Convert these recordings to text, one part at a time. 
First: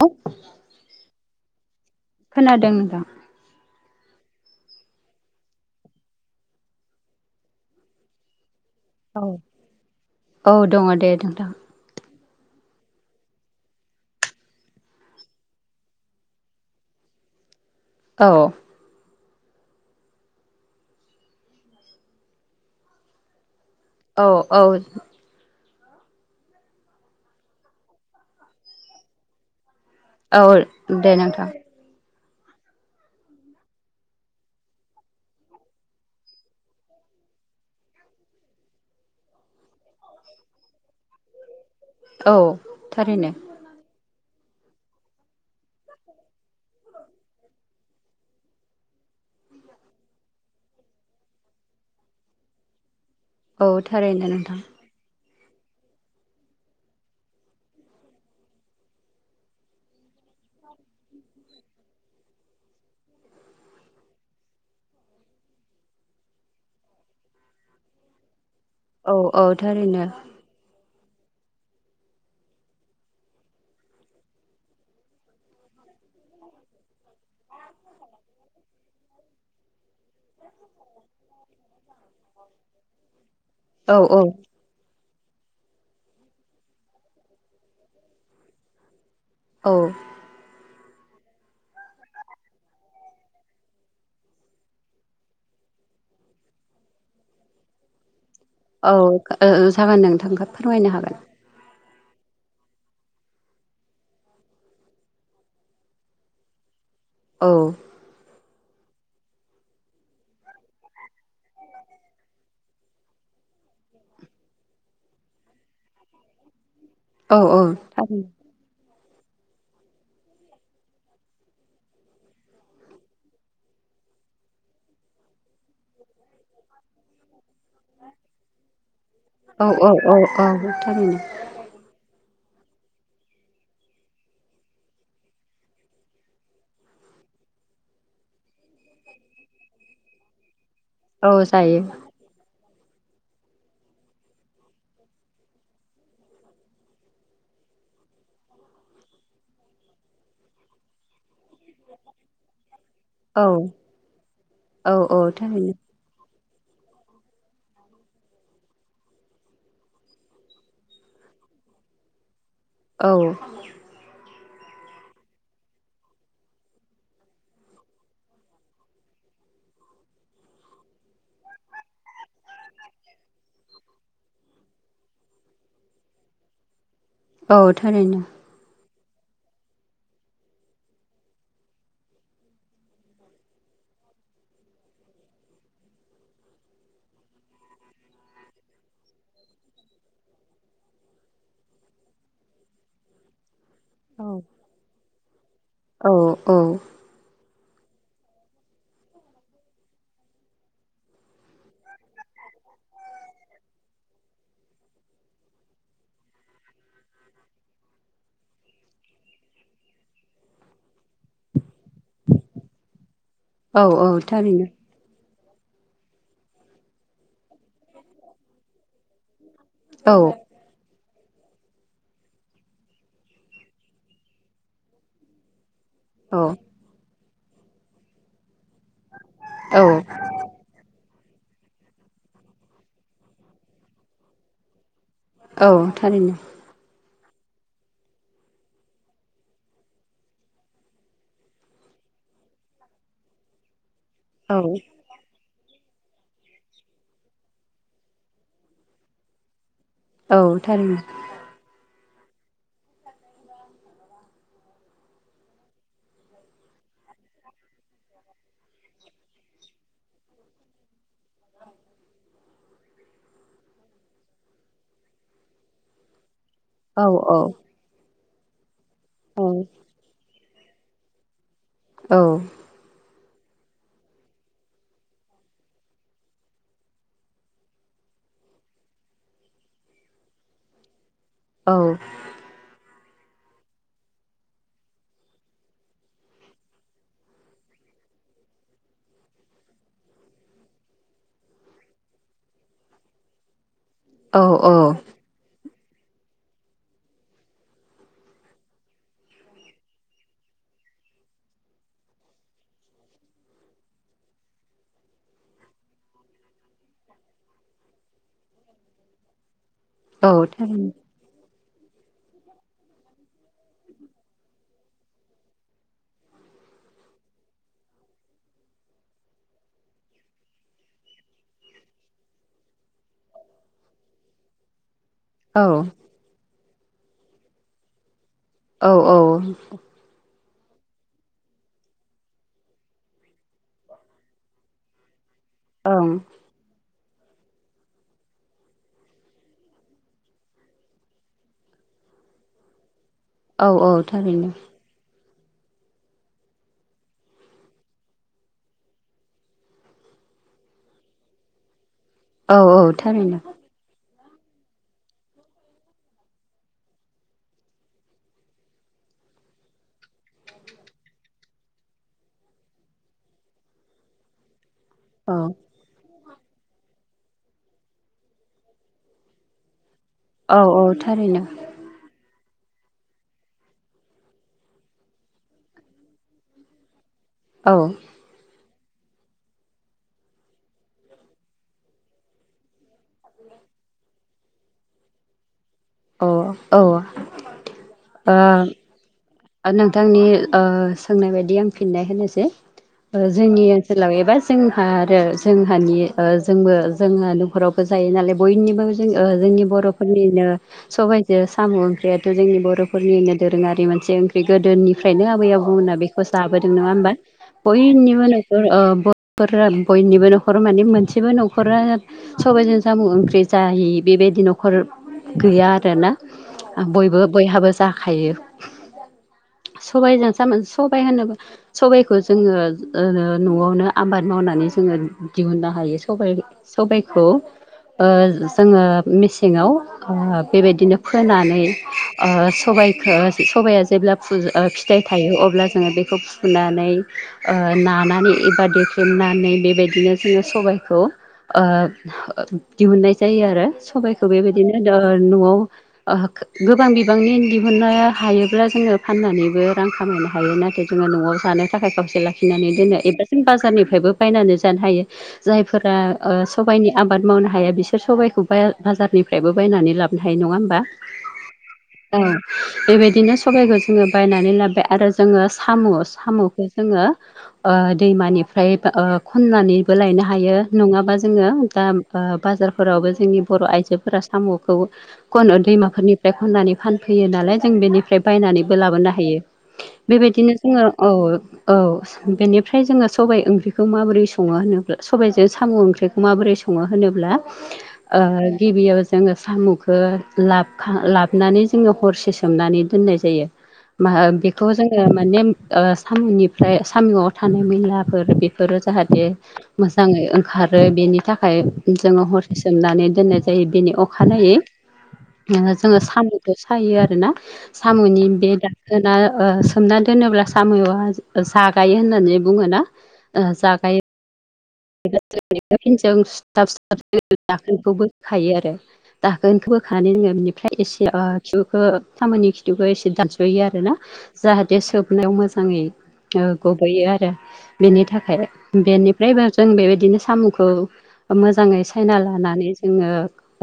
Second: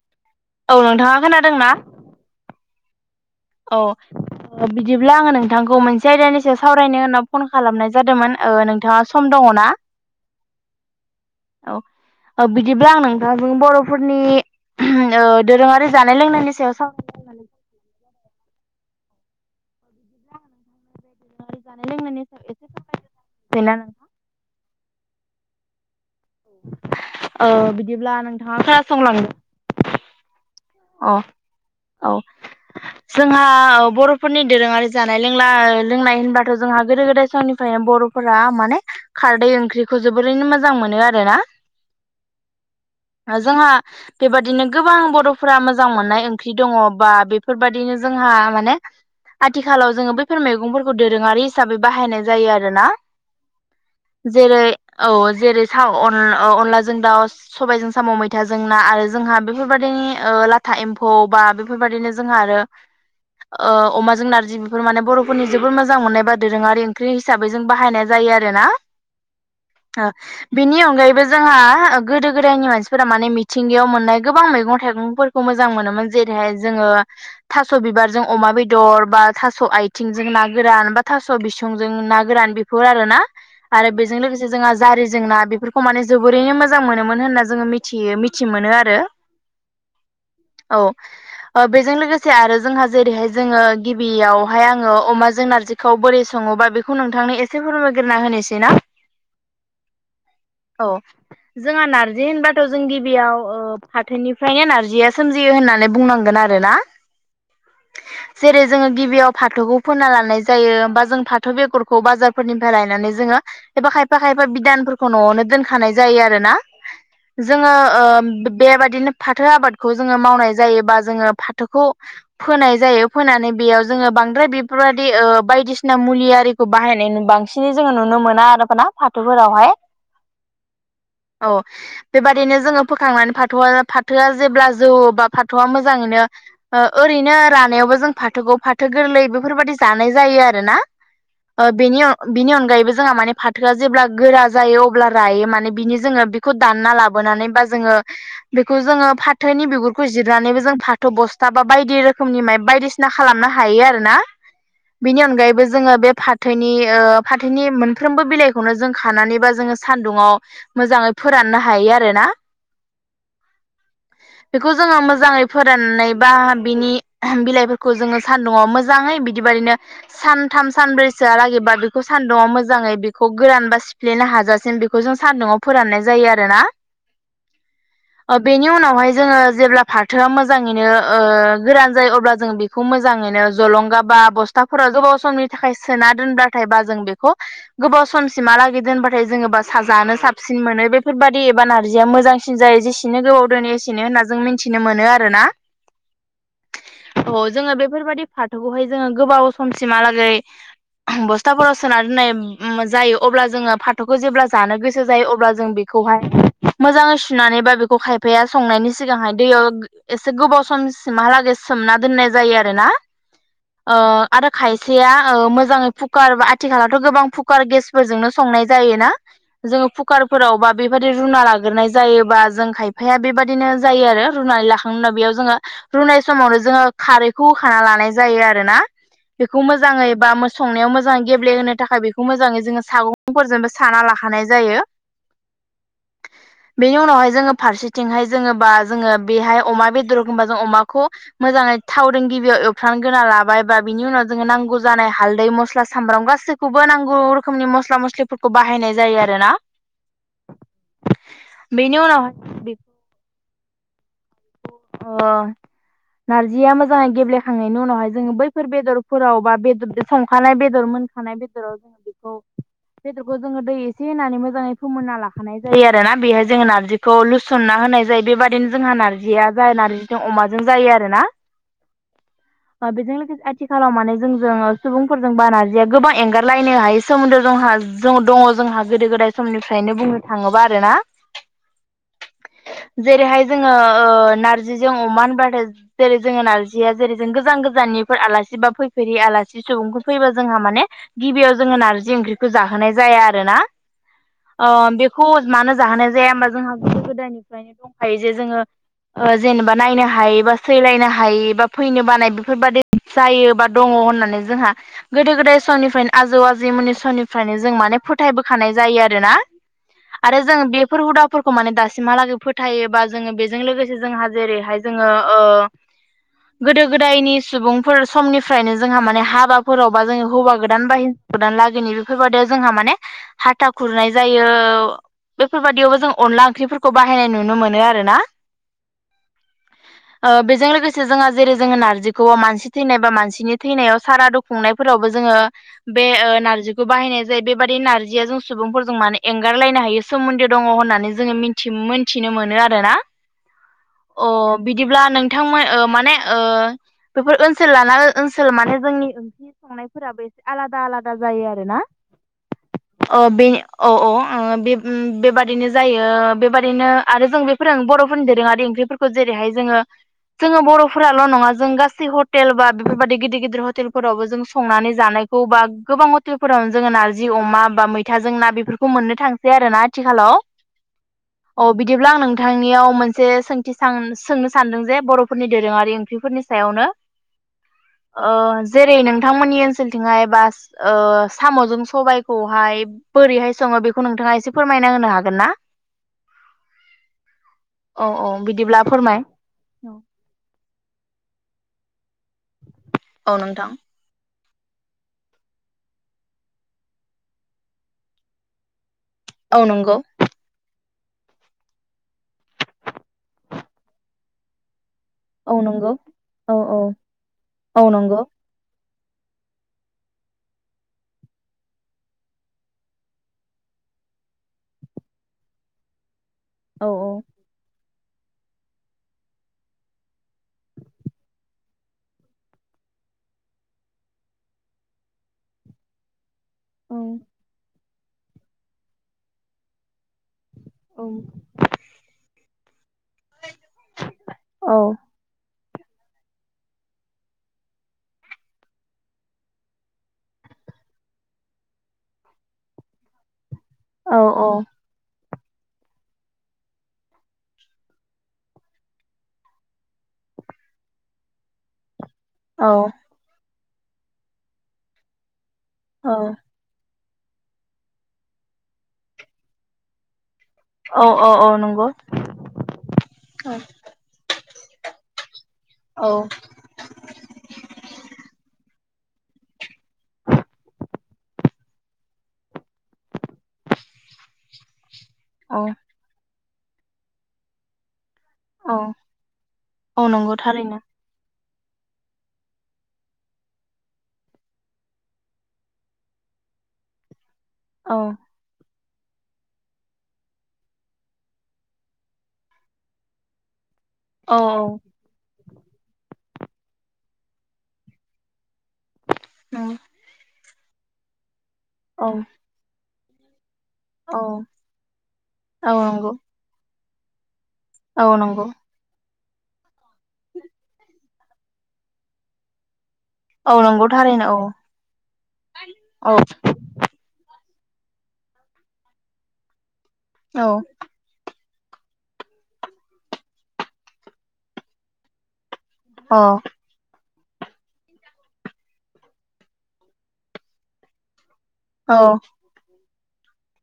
औ। औ नोंथाङा खोनादोंना। खोनादों नोंथां। औ बिदिब्ला आङो नोंथांखौ मोनसे आयदानि सायाव सावरायनो होनना फन खालामनाय जादोंमोन। औ नोंथाङा औ सम दङना। औ दङ दे नोंथां औ औ बिदिब्ला आं नोंथांजों बर'फोरनि ओ दोरोङारि जानाय लोंनायनि सायाव साव औ। दोरोङारि जानाय लोंनायनि सायाव [unintelligible] औ औ। औ बिदिब्ला नोंथाङा खोनासंलां औ। दे अ नोंथां औ। जोंहा बर'फोरनि दोरोङारि जानाय लोंला लोंनाय होनबाथ' जोंहा गोदो गोदाय समनिफ्रायनो बर' फोरा माने खारदै ओंख्रिखौ जोबोरैनो मोजां मोनो आरोना। औ थारैनो जोंहा बेबादिनो गोबां बर' फोरा मोजां मोननाय ओंख्रि दङ बा बेफोरबायदिनो जोंहा माने। आथिखालाव जोङो बैफोर मैगंफोरखौ दोरोङारि हिसाबै बाहायनाय जायो आरोना। औ थारैनो नोंथां जेरै औ जेरै अनलाजों दाउ सबायजों साम' मैथाजों ना आरो जोंहा बेफोरबदिनि लाथा एम्फौ बा बेफोरबादिनो जोंहा आरो। अमाजों नारजि बेफोर माने बर'फोरनि जबोोर मोजां मोननाय बादोर रो आरो ओंख्रि हिसाबै जों बाहायनाय जायो आरो ना। औ औ थारैनो। बिनि अनगायैबो जोंहा गोदो गोदायनि मानसिफोरा माने मिथिंगायाव मोननाय गोबां मैगं थाइगं। फोरखौ मोजां मोनोमोन जेरैहाय जोङो थास बिबारजों अमा बेदर बा थास आ थिंजों ना गोरान बा थास' बिसंजों ना गोरान बेफोर आरो ना आरो औ बेजों लोगोसे जोंहा जारि जेंना बेफोरखौ माने जोबोरैनो मोजां मोनोमोन होनना जोङो मिथियो मिथि मोनो आरो। औ औ बेजों लोगोसे आरो जोंहा जेरैहाय जोङो गिबियावहाय आङो अमाजों नारजि खौ बोरै सङोबा बेखौ नोंथांनो एसे फोरमायग्रोना होनोसै ना औ जागोन नोंथांखौ औ फोरमायनो हागोन। जोंहा नारजि होनबाथ' जों गिबियाव फाथोनिफ्रायनो नारजि। जिया सोमजियो होननानै बुंनांगोन आरो ना। औ। [inaudible] जेरै जोङो गिबियाव फाथौखौ फोना लानाय जायो बा जों फाथो बेगरखौ बाजारफोरनिफ्राय लायनानै जोङो। एबा खायफा खायफा बिदानफोरखौ न'आवनो दोनखानाय जायो आरो ना। औ औ जोङो थारैनो बेबायदिनो फाथो आबाद खौ जोङो मावनाय जायोबा जोङो फाथोखौ फोनाय जायो फोनानै बेयाव जोङो बांद्राय बेफोरबायदि बायदिसिना मुलि आरि बाहायनाय बांसिनै जोङो नुनो मोना आरो ना। औ औ औ औ थैनो। औ बेबादिनो जोङो फोखांनानै फाथोआ फाथोआ जेब्ला जौ बा फाथौआ मोजाङैनो ओरैनो रानायावबो जों फाथोखौ फाथो गोरलै बेफोरबायाददि जानाय जायो आरो ना। औ आ जायो बेनि बिनि अनगायैबो जोंहा माने फाथोआ जेब्ला गोरा जायो अब्ला रायो माने बिनि जोङो दानना लाबोनानै बा जोङो बेखौ जोङो फाथैनि बिगुरखौ जिरनानैबो जों फाथ' बस्था बा बायदि रोखोमनि माइ बायदिसिना औ खालामनो हायो आरोना औ औ बिनि अनगायैबो थारैनो जोङो बे फाथैनि फाथैनि मोनफ्रोमबो बिलाइखौनो जों खानानै बा जोङो सान्दुंङाव मोजाङै फोराननो हायो आरो ना। औ बेखौ जोङो मोजाङै फोराननानै बा बिनि बिलाइफोरखौ जोङो सानदुङाव मोजाङैदि बिदिबायदिनो सानथाम सानब्रैसोआ लागै बेखौ सानदुङा मोजाङै बेखौ गोरान बा सिफ्लेनो हाजासिम बेखौ बेखौ जों सान्दुङआव फोराननाय जायो आरोना। औ थारैनो अ बेनि उनाव बेवहाय जोङो जेब्ला फाथोआ मोजाङैनो गोरान जायो अब्ला जों बेखौ मोजाङैनो जलंगा बा बस्थाफोराव गोबाव समनि थाखाय सोना दोनबाथायबा जों बेखौ गोबाव समसिमहालागै दोनबाथाय जोङो बा स जानो साबसिन मोनो बेफोरबाददि एबा नारजिया मोजां। जायो जेसेनो गोबाव दोनो एसेनो होनना औ जों मिथिनो मोनो आरोना। औ औ अ जोङो बेफोरबाददि फाथौखौहाय जोङो गोबाव समसिमहालागै बस्थाफोराव सोना दोननाय जायो अब्ला जोङो फाथ'खौ जेब्ला जानो गोसो जायो अब्ला जों बे खौहाय मोजाङै सुनानै बा बेखौ खायफाया संनायनि सिगांहाय दैयाव एसे गोबाव सम सिमहालागै सोमना दोन्नाय जायो आरो ना औ आरो थारैनो खायसे खासेया मोजाङै कुकार आथिखालावथ' गोबां कुकार गेसफोरजोंनो संनाय जायोना। जोङो औ कुकारफोरावबा बेबायदि रुना लाग्रोनाय जायोबा जों खायफाया बेबायदि बिदिनो जायो आरो रुनानै लाखांना बेयाव जोङो रुनाय औ समावनो जोङो खारैखौ होखाना लानाय जायो आरोना बेखौ औ मोजाङै बा मो संनायाव मोजाङै गेब्लेहोनो थाखाय बेखौ मोजाङै जोङो सागंफोरजोंबो साना लाखानाय जायो। औ थारैनो बेनि उनावहाय जोङो फारसेथिंहाय जोङो बा जोङो बेहाय अमा बेदर एखमबा जों अमाखौ--। मोजाङै थावजों गिबियाव एवथ गोना लाबायबा बिनि उनाव जोङो औ नांगौ जानाय हालदै मस्ला सामब्राम गासैखौबो नांगौ रोखोमनि मस्ला मस्लिफोरखौ बाहायनाय जायो आरो ना। औ थारैनो। बेनि उनावहाय [unintelligible] अ नारजिया मोजाङै गेब्लेखांनायनि उनावहाय जोङो बैफोर बेदरफोराव बा बेर संखानाय बेदरमोन खानाय बेदराव बेदरखौ जोङो दै एसे होनानै मोजाङै फोमोनना लाखानाय जायो आरोना बेहाय जोङो ना औ जिखौ औ लुसनना होनाय जायो बेबादिनो जोंहा औ नार्जिया जोंहा नारजिजों अमाजों जायो आरो ना। औ बेजों लोगोसे आथिखालाव माने जोंजों सुबुंफोरजों बा नारजिया गोबां एंगारलायनो हायि सोमोन्दो जोंहा जों दङ जोंहा गोदो गोदाय समनिफ्रायनो बुंनो थाङोबा आरोना औ जेरैहाय जोङो नारजिजों अमा होनबाथाय जेरै जोङो नारजिया जेरै जों गोजान गोजाननिफोर आलासि बा फैफेरि आलासि सुबुंखौ फैबा जोंहा माने गिबियाव जोङो नारजि ओंख्रिखौ जाहोनाय जाया आरो ना। औ औ बेखौ मानो जाहोनाय जाया होमबा जोंहा गोदो गोदोनिफ्रायनो दंखायो जे जोङो जेनेबा नायनो हायि बा सैलायनो हायि बा फैनो बानाय बेफोरबायदि जायो बा दङ होननानै जोंहा गोदो गोदाय समनिफ्रायनो आजौ आजैमोननि समनिफ्रायनो जों माने फोथायबोखानाय जायो आरो ना। औ आरो जों थारैनो बेफोर हुदाफोरखौ माने दासिमहालागै फोथायोबा जोङो बेजों लोगोसे जोंहा जेरैहाय जोङो गोदो गोदायनि सुबुंफोर समनिफ्रायनो जोंहा माने हाबाफोरावबा जोङो हौवा गोदान बा हेनजाव गोदान लागोनि बेफोरबादियाव जोंहा माने हाथा खुरनाय जायो। औ बेफोरबायदियावबो जों अनला ओंख्रिफोरखौ बाहायनाय नुनो मोनो आरोना। औ औ बेजों लोगोसे जोंहा जेरै जोङो नारजिखौ मानसि थैनाय बा मानसिनि थैनायाव सारादु खुंनायफोरावबो जोङो बे ओं नारजि खौ बाहायनाय जायो ।बेबादि नारजिया जों सुबुंफोरजों माने एंगारलायनो हायो सोमोन्दो दङ होननानै जोङो मिथि मोनथिनो मोनो आरोना। औ औ थारैनो। अ बिदिब्ला नोंथांमोन माने ओ बेफोर ओनसोल लाना ओनसोल माने जोंनि ओं संनायफोराबो एसे आलादा आलादा जायो आरोना औ औ अ थारैनो बे औ औ बेबादिनो जायो बेबादिनो आरो जों बेफोर बर' दोरोंआरि आरो ओंख्रिफोरखौ जेरैहाय जोङो जोङो बर'फोराल' नङा जों गासै हटेल बा बेफोरबदि गिदिर गिदिर हटेलफोरावबो जों संनानै जानायखौ औ बा गोबां ह टेलफोरावनो जोङो नारजि अमा बा मैथाजों ना बेफोरखौ मोननो थांसै आरो ना आथिखालाव। औ औ थारैनो बिदिब्ला आं नोंथांनियाव मोनसे सोंथि सां सोंनो सानदों जे बर'फोरनि दोरोङारि ओंख्रिफोरनि सायावनो। औ। ओ जेरै नोंथांमोननि ओनसोलथिंहाय बास ओ सामजों सबायाइखौहाय बोरैहाय सङो बेखौ नोंथाङा एसे फोरमायना होनो हागोन ना? अ औ। औ औ ओ बिदिब्ला फोरमाय नोंथांनि ओ सोंनाय बायदि आं फिननाय होनोसै ओ औ जोंनि नोंथां सोलाव एबा जोंहा आरो जोंहानि ओ जोंबो जोंहा नखरावबो जायो नालाय बयनिबो जों ओ औ जोंनि नंगौ बर'फोरनिनो सबाइजो साम' ओंख्रियाथ' जोंनि बर'फोरनिनो दोरोङारि मोनसे ओंख्रि गोदोनि ओफ्रायनो आबै औ नंगौ आबौमोनना बेखौ औ जाबोदों औ नङा होमबा? औ नंगौ बयनिबो न ओ ओ बरफोरा बयनिबो नखर माने मोनसेबो नखरा सबाइजों साम ओंख्रि जायि बेबायदि नखर गैया आरो ना। औ बयबो बैहाबो जाखायो। सबायजों सामोन सबाय होनोबा सबायखौ जोङो ओ नआवनो आबाद मावनानै जोङो दिहुननो हायो सबाय औ सबायखौ ओ जोङो मेसेङाव बेबायदिनो औ फोनानै ओ सबाइखो सबाया जेब्ला फुजा औ ओ फिथाय थायो अब्ला जोङो बेखौ फुनानै ओ नानानै एबा देख्लेमनानै बेबायदिनो जोङो सबायखौ ओ दिहुननाय जायो आरो। औ सबायखौ बेबायदिनो ओ नआव ओ गोबां बिबांनि दिहुननाय हायोब्ला जोङो फाननानैबो रां खामायनो हायो नाथाय जोङो नआव जानो थाखाय खावसे लाखिनानै दोनो एबा बाजारनिफ्रायबो बायनानै जानो हायो। जायफोरा औ ओ स सबाइनि आबाद मावनो हाया बिसोर सबाइखौ बाया बाजारनिफ्रायबो बायनानै लाबोन हायो नङा होन बा? औ औ औ नंगौ ओ बेबायदिनो औ सबायखौ ज जोङो बायनानै लाबाय आरो जोङो साम औ सामखौ जोङो ओ दैमानिफ्राय बा ओ खननानैबो लायनो हायो नङाबा जोङो दा ओ बाजारफोरावबो जोंनि बर आइजोफोरा सामखौ खन दैमाफोरनिफ्राय खननानै फानफैयो नालाय जों बेनिफ्राय बायनानै औ लाबोनो हायो औ नंगौ ।बेबायदिनो थारैनो जोङो ओ औ बेनिफ्राय जोङो सबबाय ओंख्रिखौ माबोरै सङो होनोब्ला सबाइजों साम ओंख्रि माबोरै सङो होनोब्ला औ ओ गिबियाव जोङो सामखो लाबखा लाबनानै जोङो हरसे सोमनानै दोननाय जायो। माहा औ औ बेखौ जों ओ माने ओ सामनिफ्राय सामिआव थानाय मैलाफोर बेफोरो जाहाथे नंगौ मोजाङै ओंखारो बेनि थाखाय औ जोङो हरसे सोमनानै दोननाय जायो बेनि औ अखानायै औ नोङो जोङो नंगौ सामखो सायो आरोना औ सामनि नंगौ बे दाखोना ओ सोमना दोनोब्ला सामआ जागायो होननानै बुङोना? औ नंगौ थारैनो औ। औ जों सुथाबथाब दाखोनखौ बखायो आरो दागोनखौबोखानो नोङो औ बेनिफ्राय एसे ओ खिथुखौ खामानि खिथुखौ एसे दानसयो आरो ना जाहाथे सोबनायाव मोजां मोजाङै अ ओ औ गबैयो आरो बेनि थाखाय। बेनिफ्राय बा जों बेबायदिनो सामखौ मोजाङै सायना औ लानानै जोङो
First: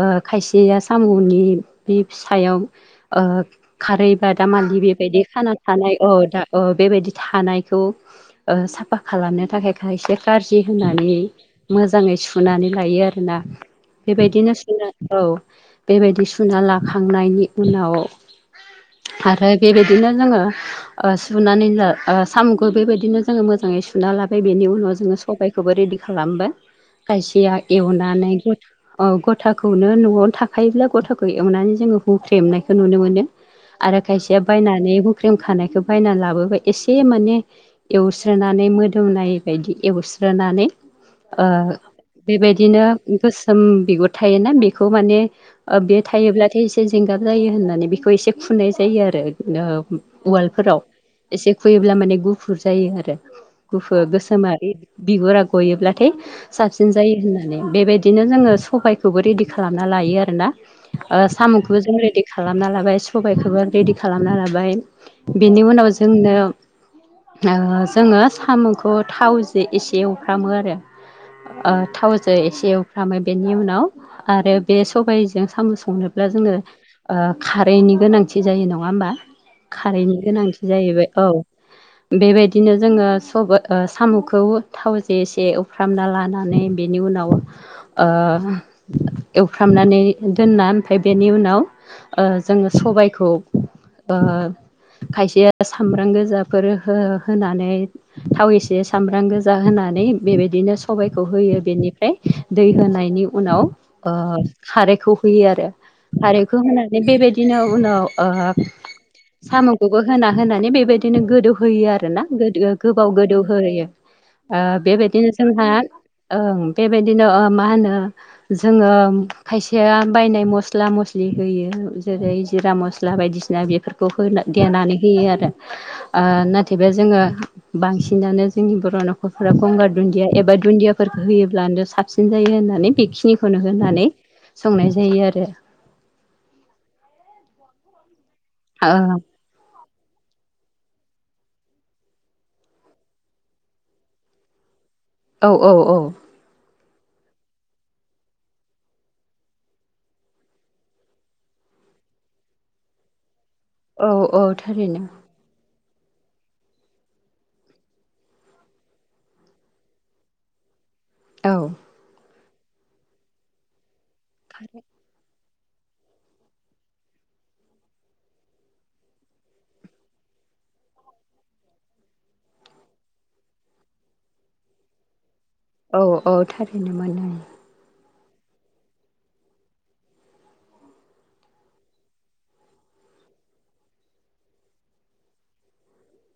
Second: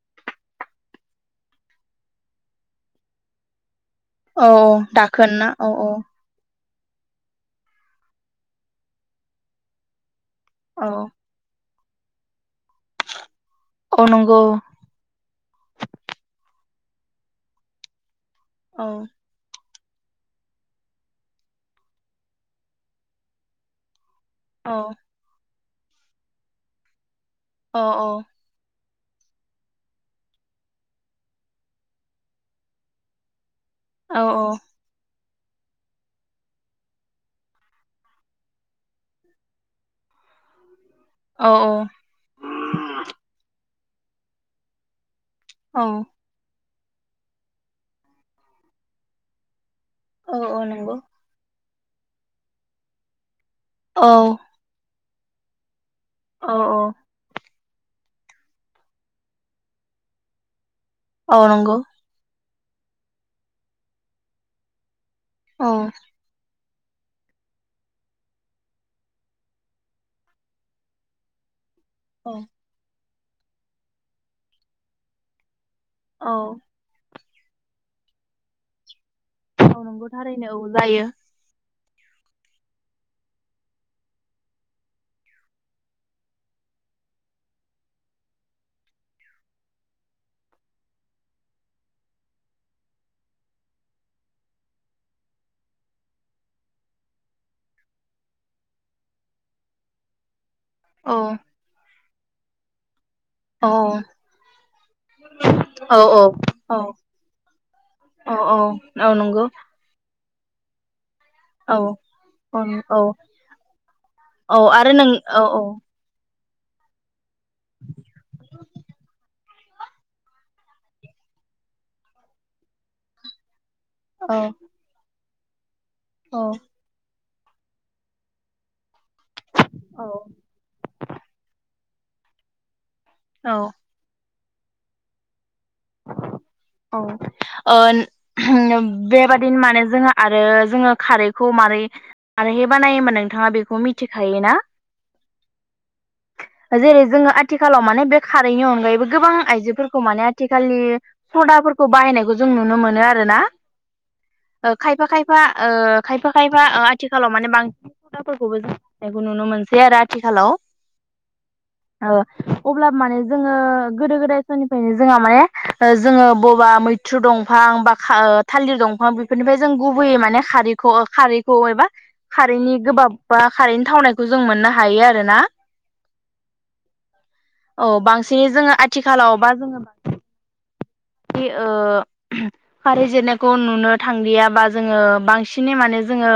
ओ खायसेया सामनि बि फिसायाव ओ खारै बा औ दामालि बेबायदि दाखोन ना खाना थानाय औ दा ओ बेबायदि थानायखौ ओ साफा खालामनो थाखाय खायसे कारज जि औ होनानै मोजाङै सुनानै लायो आरोना औ नंगौ बेबायदिनो सुना औ बेबायदि सुना लाखांनायनि उनाव औ। आरो बेबायदिनो जोङो ओ सुनानै ओ साम'खौ बेबायदिनो जोङो मोजाङै सु सुना लाबाय बेनि औ उनाव जोङो सबायखौबो रेडि खालामबाय। खायसेया औ औ एवनानै औ गथाखौनो न'आवनो थाखायोब्ला गथाखौ एवनानै जोङो हुख्रेमनायखौ नुनो मोनो आरो औ खायसेया बायनानै बुख्रेम खानायखौ बायनानै लाबोबाय एसे माने एवस्रोनानै मोदोमनाय बायदि एवस्रोनानै ओ औ बेबायदिनो गोसोम बिगुर थायोना बेखौ माने औ बे थायोब्लाथाय एसे जेंगाब जायो होननानै बेखौ एसे खुनाय जायो आरो औ उवालफोराव नंगौ एसे खुयोब्ला माने गुफुर जायो आरो गुफुर औ गोसोमा बिगुरा गयोब्लाथाय औ साबसिन जायो होनना माने बेबायदिनो जोङो सबबायखौबो रेडि खालामना लायो आरोना औ नंगौ साम'खौबो जों रेडि खालामना लाबाय सबायखौबो रेडि खालामना लाबाय बिनि औ उनाव जोंनो ओ जोङो साम'खौ थावजों एसे एवफ्रामो आरो ओ औ थावजों एसे एवफ्रामो बेनि उनाव आरो बे सबायजों साम'स संनोब्ला जोङो औ ओ खारैनि गोनांथि जायो नङा होमबा औ नंगौ खारैनि थारैनो औ गोनांथि जायो जाहैबाय औ बेबायदिनो जोङो साम' खौ थाव जेसे एफ्रामना लानानै बेनि उनाव ओ एवफ्रामनानै दोनना ओमफ्राय बेनि उनाव ओ जोङो सबायखौ खायसे सामब्राम गोजाफोर हो होनानै थाव एसे सामब्राम गोजा होनानै बेबायदिनो औ सबबायखौ होयो बेनिफ्राय दै होनायनि उनाव औ ओ खारैखौ होयो आरो औ खारैखौ औ होनानै बेबायदिनो औ औ उनाव औ नंगौ बेबो होना होनानै बेबायदिनो औ गोदौहोयो आरो ना गो औ औ गोबाव गोदौहोयो औ आरो नों बेबायदिनो औ औ जोंहा ओं बेबायदिनो मा होनो जोङो खायसेया बायनाय मस्ला मस्लि होयो जेरै जिरा मस्ला बायदिसिना बेफोरखौ औ औ देनानै होयो आरो औ नाथायब जोङो बांसिनानो जोंनि बर' न'खरफोरा गंगार दुन्दिया औ एबा दुन्दियाफोरखौ होयोब्लानो साबसिन जायो होननानै बेखि सिनिखौनो होनानै संनाय जायो आरो औ ओ आरो बेबादि बिन माने जोङो आरो जोङो खारैखौ मारै आरोहाय बानायोमोनबा नोंथाङा बेखौ मिथिखायोना औ औ औ जेरै जोङो आथिखालाव माने बे खारैनि अनगायैबो गोबां आइजोफोरखौ माने आथिखालनि सदाफोरखौ बाहायनायखौ जों नुनो मोनो आरोना औ औ थारैनो खायफा खायफा खायफा खायफा खायफा आथिखालाव माने बांसिन खुदाफोरखौबो जोंनायखौ नुनो मोनसै आरो आथिखालाव औ अब्ला माने जोङो गोदो गोदाय समनिफ्रायनो जोंहा माने जोङो बबा मैथ्रु दंफां बा थालिर दंफां बेनिफ्राय जों गुबैयै माने खारैखौ खारैखौ एबा खारैनि गोबाब बा खारैनि थावनायखौ जों मोननो हायो आरोना औ औ थारैनो मोनो आ औ बांसिनै जोङो आथिखालाव बा जोङो म बे ओ फारै जिरनायखौ नुनो थांदियाबा जोङो बांसिनै माने जोङो